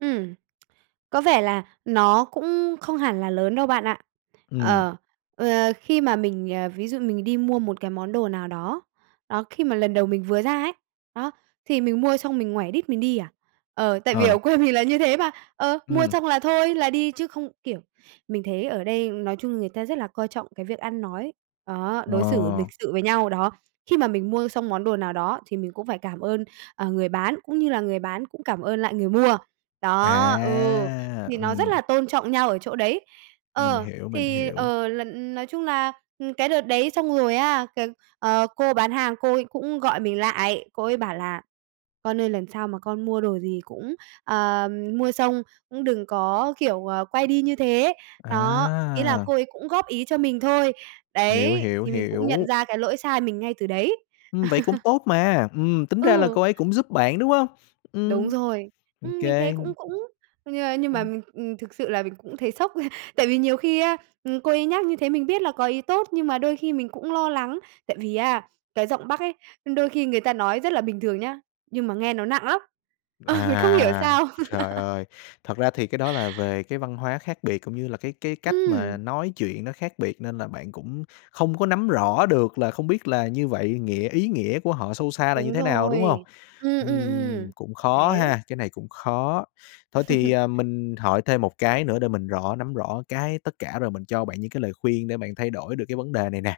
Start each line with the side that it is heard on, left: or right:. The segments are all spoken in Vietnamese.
right: Ừm. Có vẻ là nó cũng không hẳn là lớn đâu bạn ạ.
left: Ừm.
right: Ờ, ờ, khi mà mình, ờ ví dụ mình đi mua một cái món đồ nào đó, đó, khi mà lần đầu mình vừa ra ấy, đó, thì mình mua xong mình ngoảy đít mình đi à, ờ, tại vì
left: Ờ.
right: ở quê mình là như thế mà, ờ, mua
left: Ừm.
right: xong là thôi là đi, chứ không kiểu, mình thấy ở đây nói chung người ta rất là coi trọng cái việc ăn nói, đó, đối xử lịch
left: Ờ.
right: sự với nhau, đó, khi mà mình mua xong món đồ nào đó thì mình cũng phải cảm ơn, ờ, người bán, cũng như là người bán cũng cảm ơn lại người mua. Đó, ừ,
left: À!
right: thì nó rất
left: Ừm.
right: là tôn trọng nhau ở chỗ đấy.
left: Mình
right: Ờ,
left: hiểu, mình
right: thì,
left: hiểu.
right: ờ, lần nói chung là, ừm, cái đợt đấy xong rồi á, cái, ờ, cô bán hàng cô ấy cũng gọi mình lại, cô ấy bảo là "Con ơi, lần sau mà con mua đồ gì cũng, ờ, mua xong cũng đừng có, kiểu, ờ, quay đi như thế." Đó, ý là cô
left: À!
right: ấy cũng góp ý cho mình thôi.
left: Hiểu,
right: Đấy,
left: hiểu,
right: thì mình cũng nhận
left: hiểu.
right: ra cái lỗi sai mình ngay từ đấy.
left: Ừm, vậy cũng tốt mà. Ừm, tính ra là
right: Ừ.
left: cô ấy cũng giúp bạn, đúng hông?
right: Đúng
left: Ừm,
right: rồi.
left: ô
right: Ừm, mình thấy
left: kê.
right: cũng cũng, nh nhưng mà mình ừm, thực sự là mình cũng thấy sốc. Tại vì nhiều khi á, ừm, cô ấy nhắc như thế mình biết là có ý tốt, nhưng mà đôi khi mình cũng lo lắng, tại vì á cái giọng Bắc ấy, đôi khi người ta nói rất là bình thường nhá, nhưng mà nghe nó nặng lắm. Ờ, không hiểu
left: À,
right: sao.
left: trời ơi! Thật ra thì cái đó là về cái văn hóa khác biệt cũng như là cái cái cách mà
right: Ừm.
left: nói chuyện nó khác biệt, nên là bạn cũng không có nắm rõ được là không biết là như vậy nghĩa ý nghĩa của họ sâu xa là như
right: Đúng
left: thế nào, đúng hông?
right: rồi. Ừm, ừm,
left: Ừm,
right: ừm,
left: cũng khó
right: đấy.
left: ha, cái này cũng khó. Thôi thì, ờ, mình hỏi thêm một cái nữa để mình rõ nắm rõ cái tất cả rồi mình cho bạn những cái lời khuyên để bạn thay đổi được cái vấn đề này nè.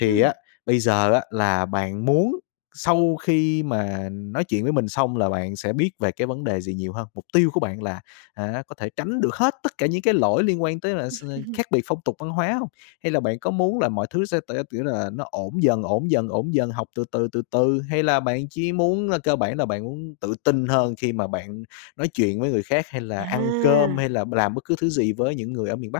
left: Thì
right: Ừm.
left: á bây giờ á là bạn muốn sau khi mà nói chuyện với mình xong là bạn sẽ biết về cái vấn đề gì nhiều hơn? Mục tiêu của bạn là, hả, có thể tránh được hết tất cả những cái lỗi liên quan tới là s khác biệt phong tục văn hóa hông? Hay là bạn có muốn là mọi thứ sẽ t kiểu là nó ổn dần, ổn dần, ổn dần, học từ từ, từ từ, hay là bạn chỉ muốn cơ bản là bạn muốn tự tin hơn khi mà bạn nói chuyện với người khác, hay là ăn cơm,
right: À!
left: hay là b làm bất cứ thứ gì với những người ở miền Bắc?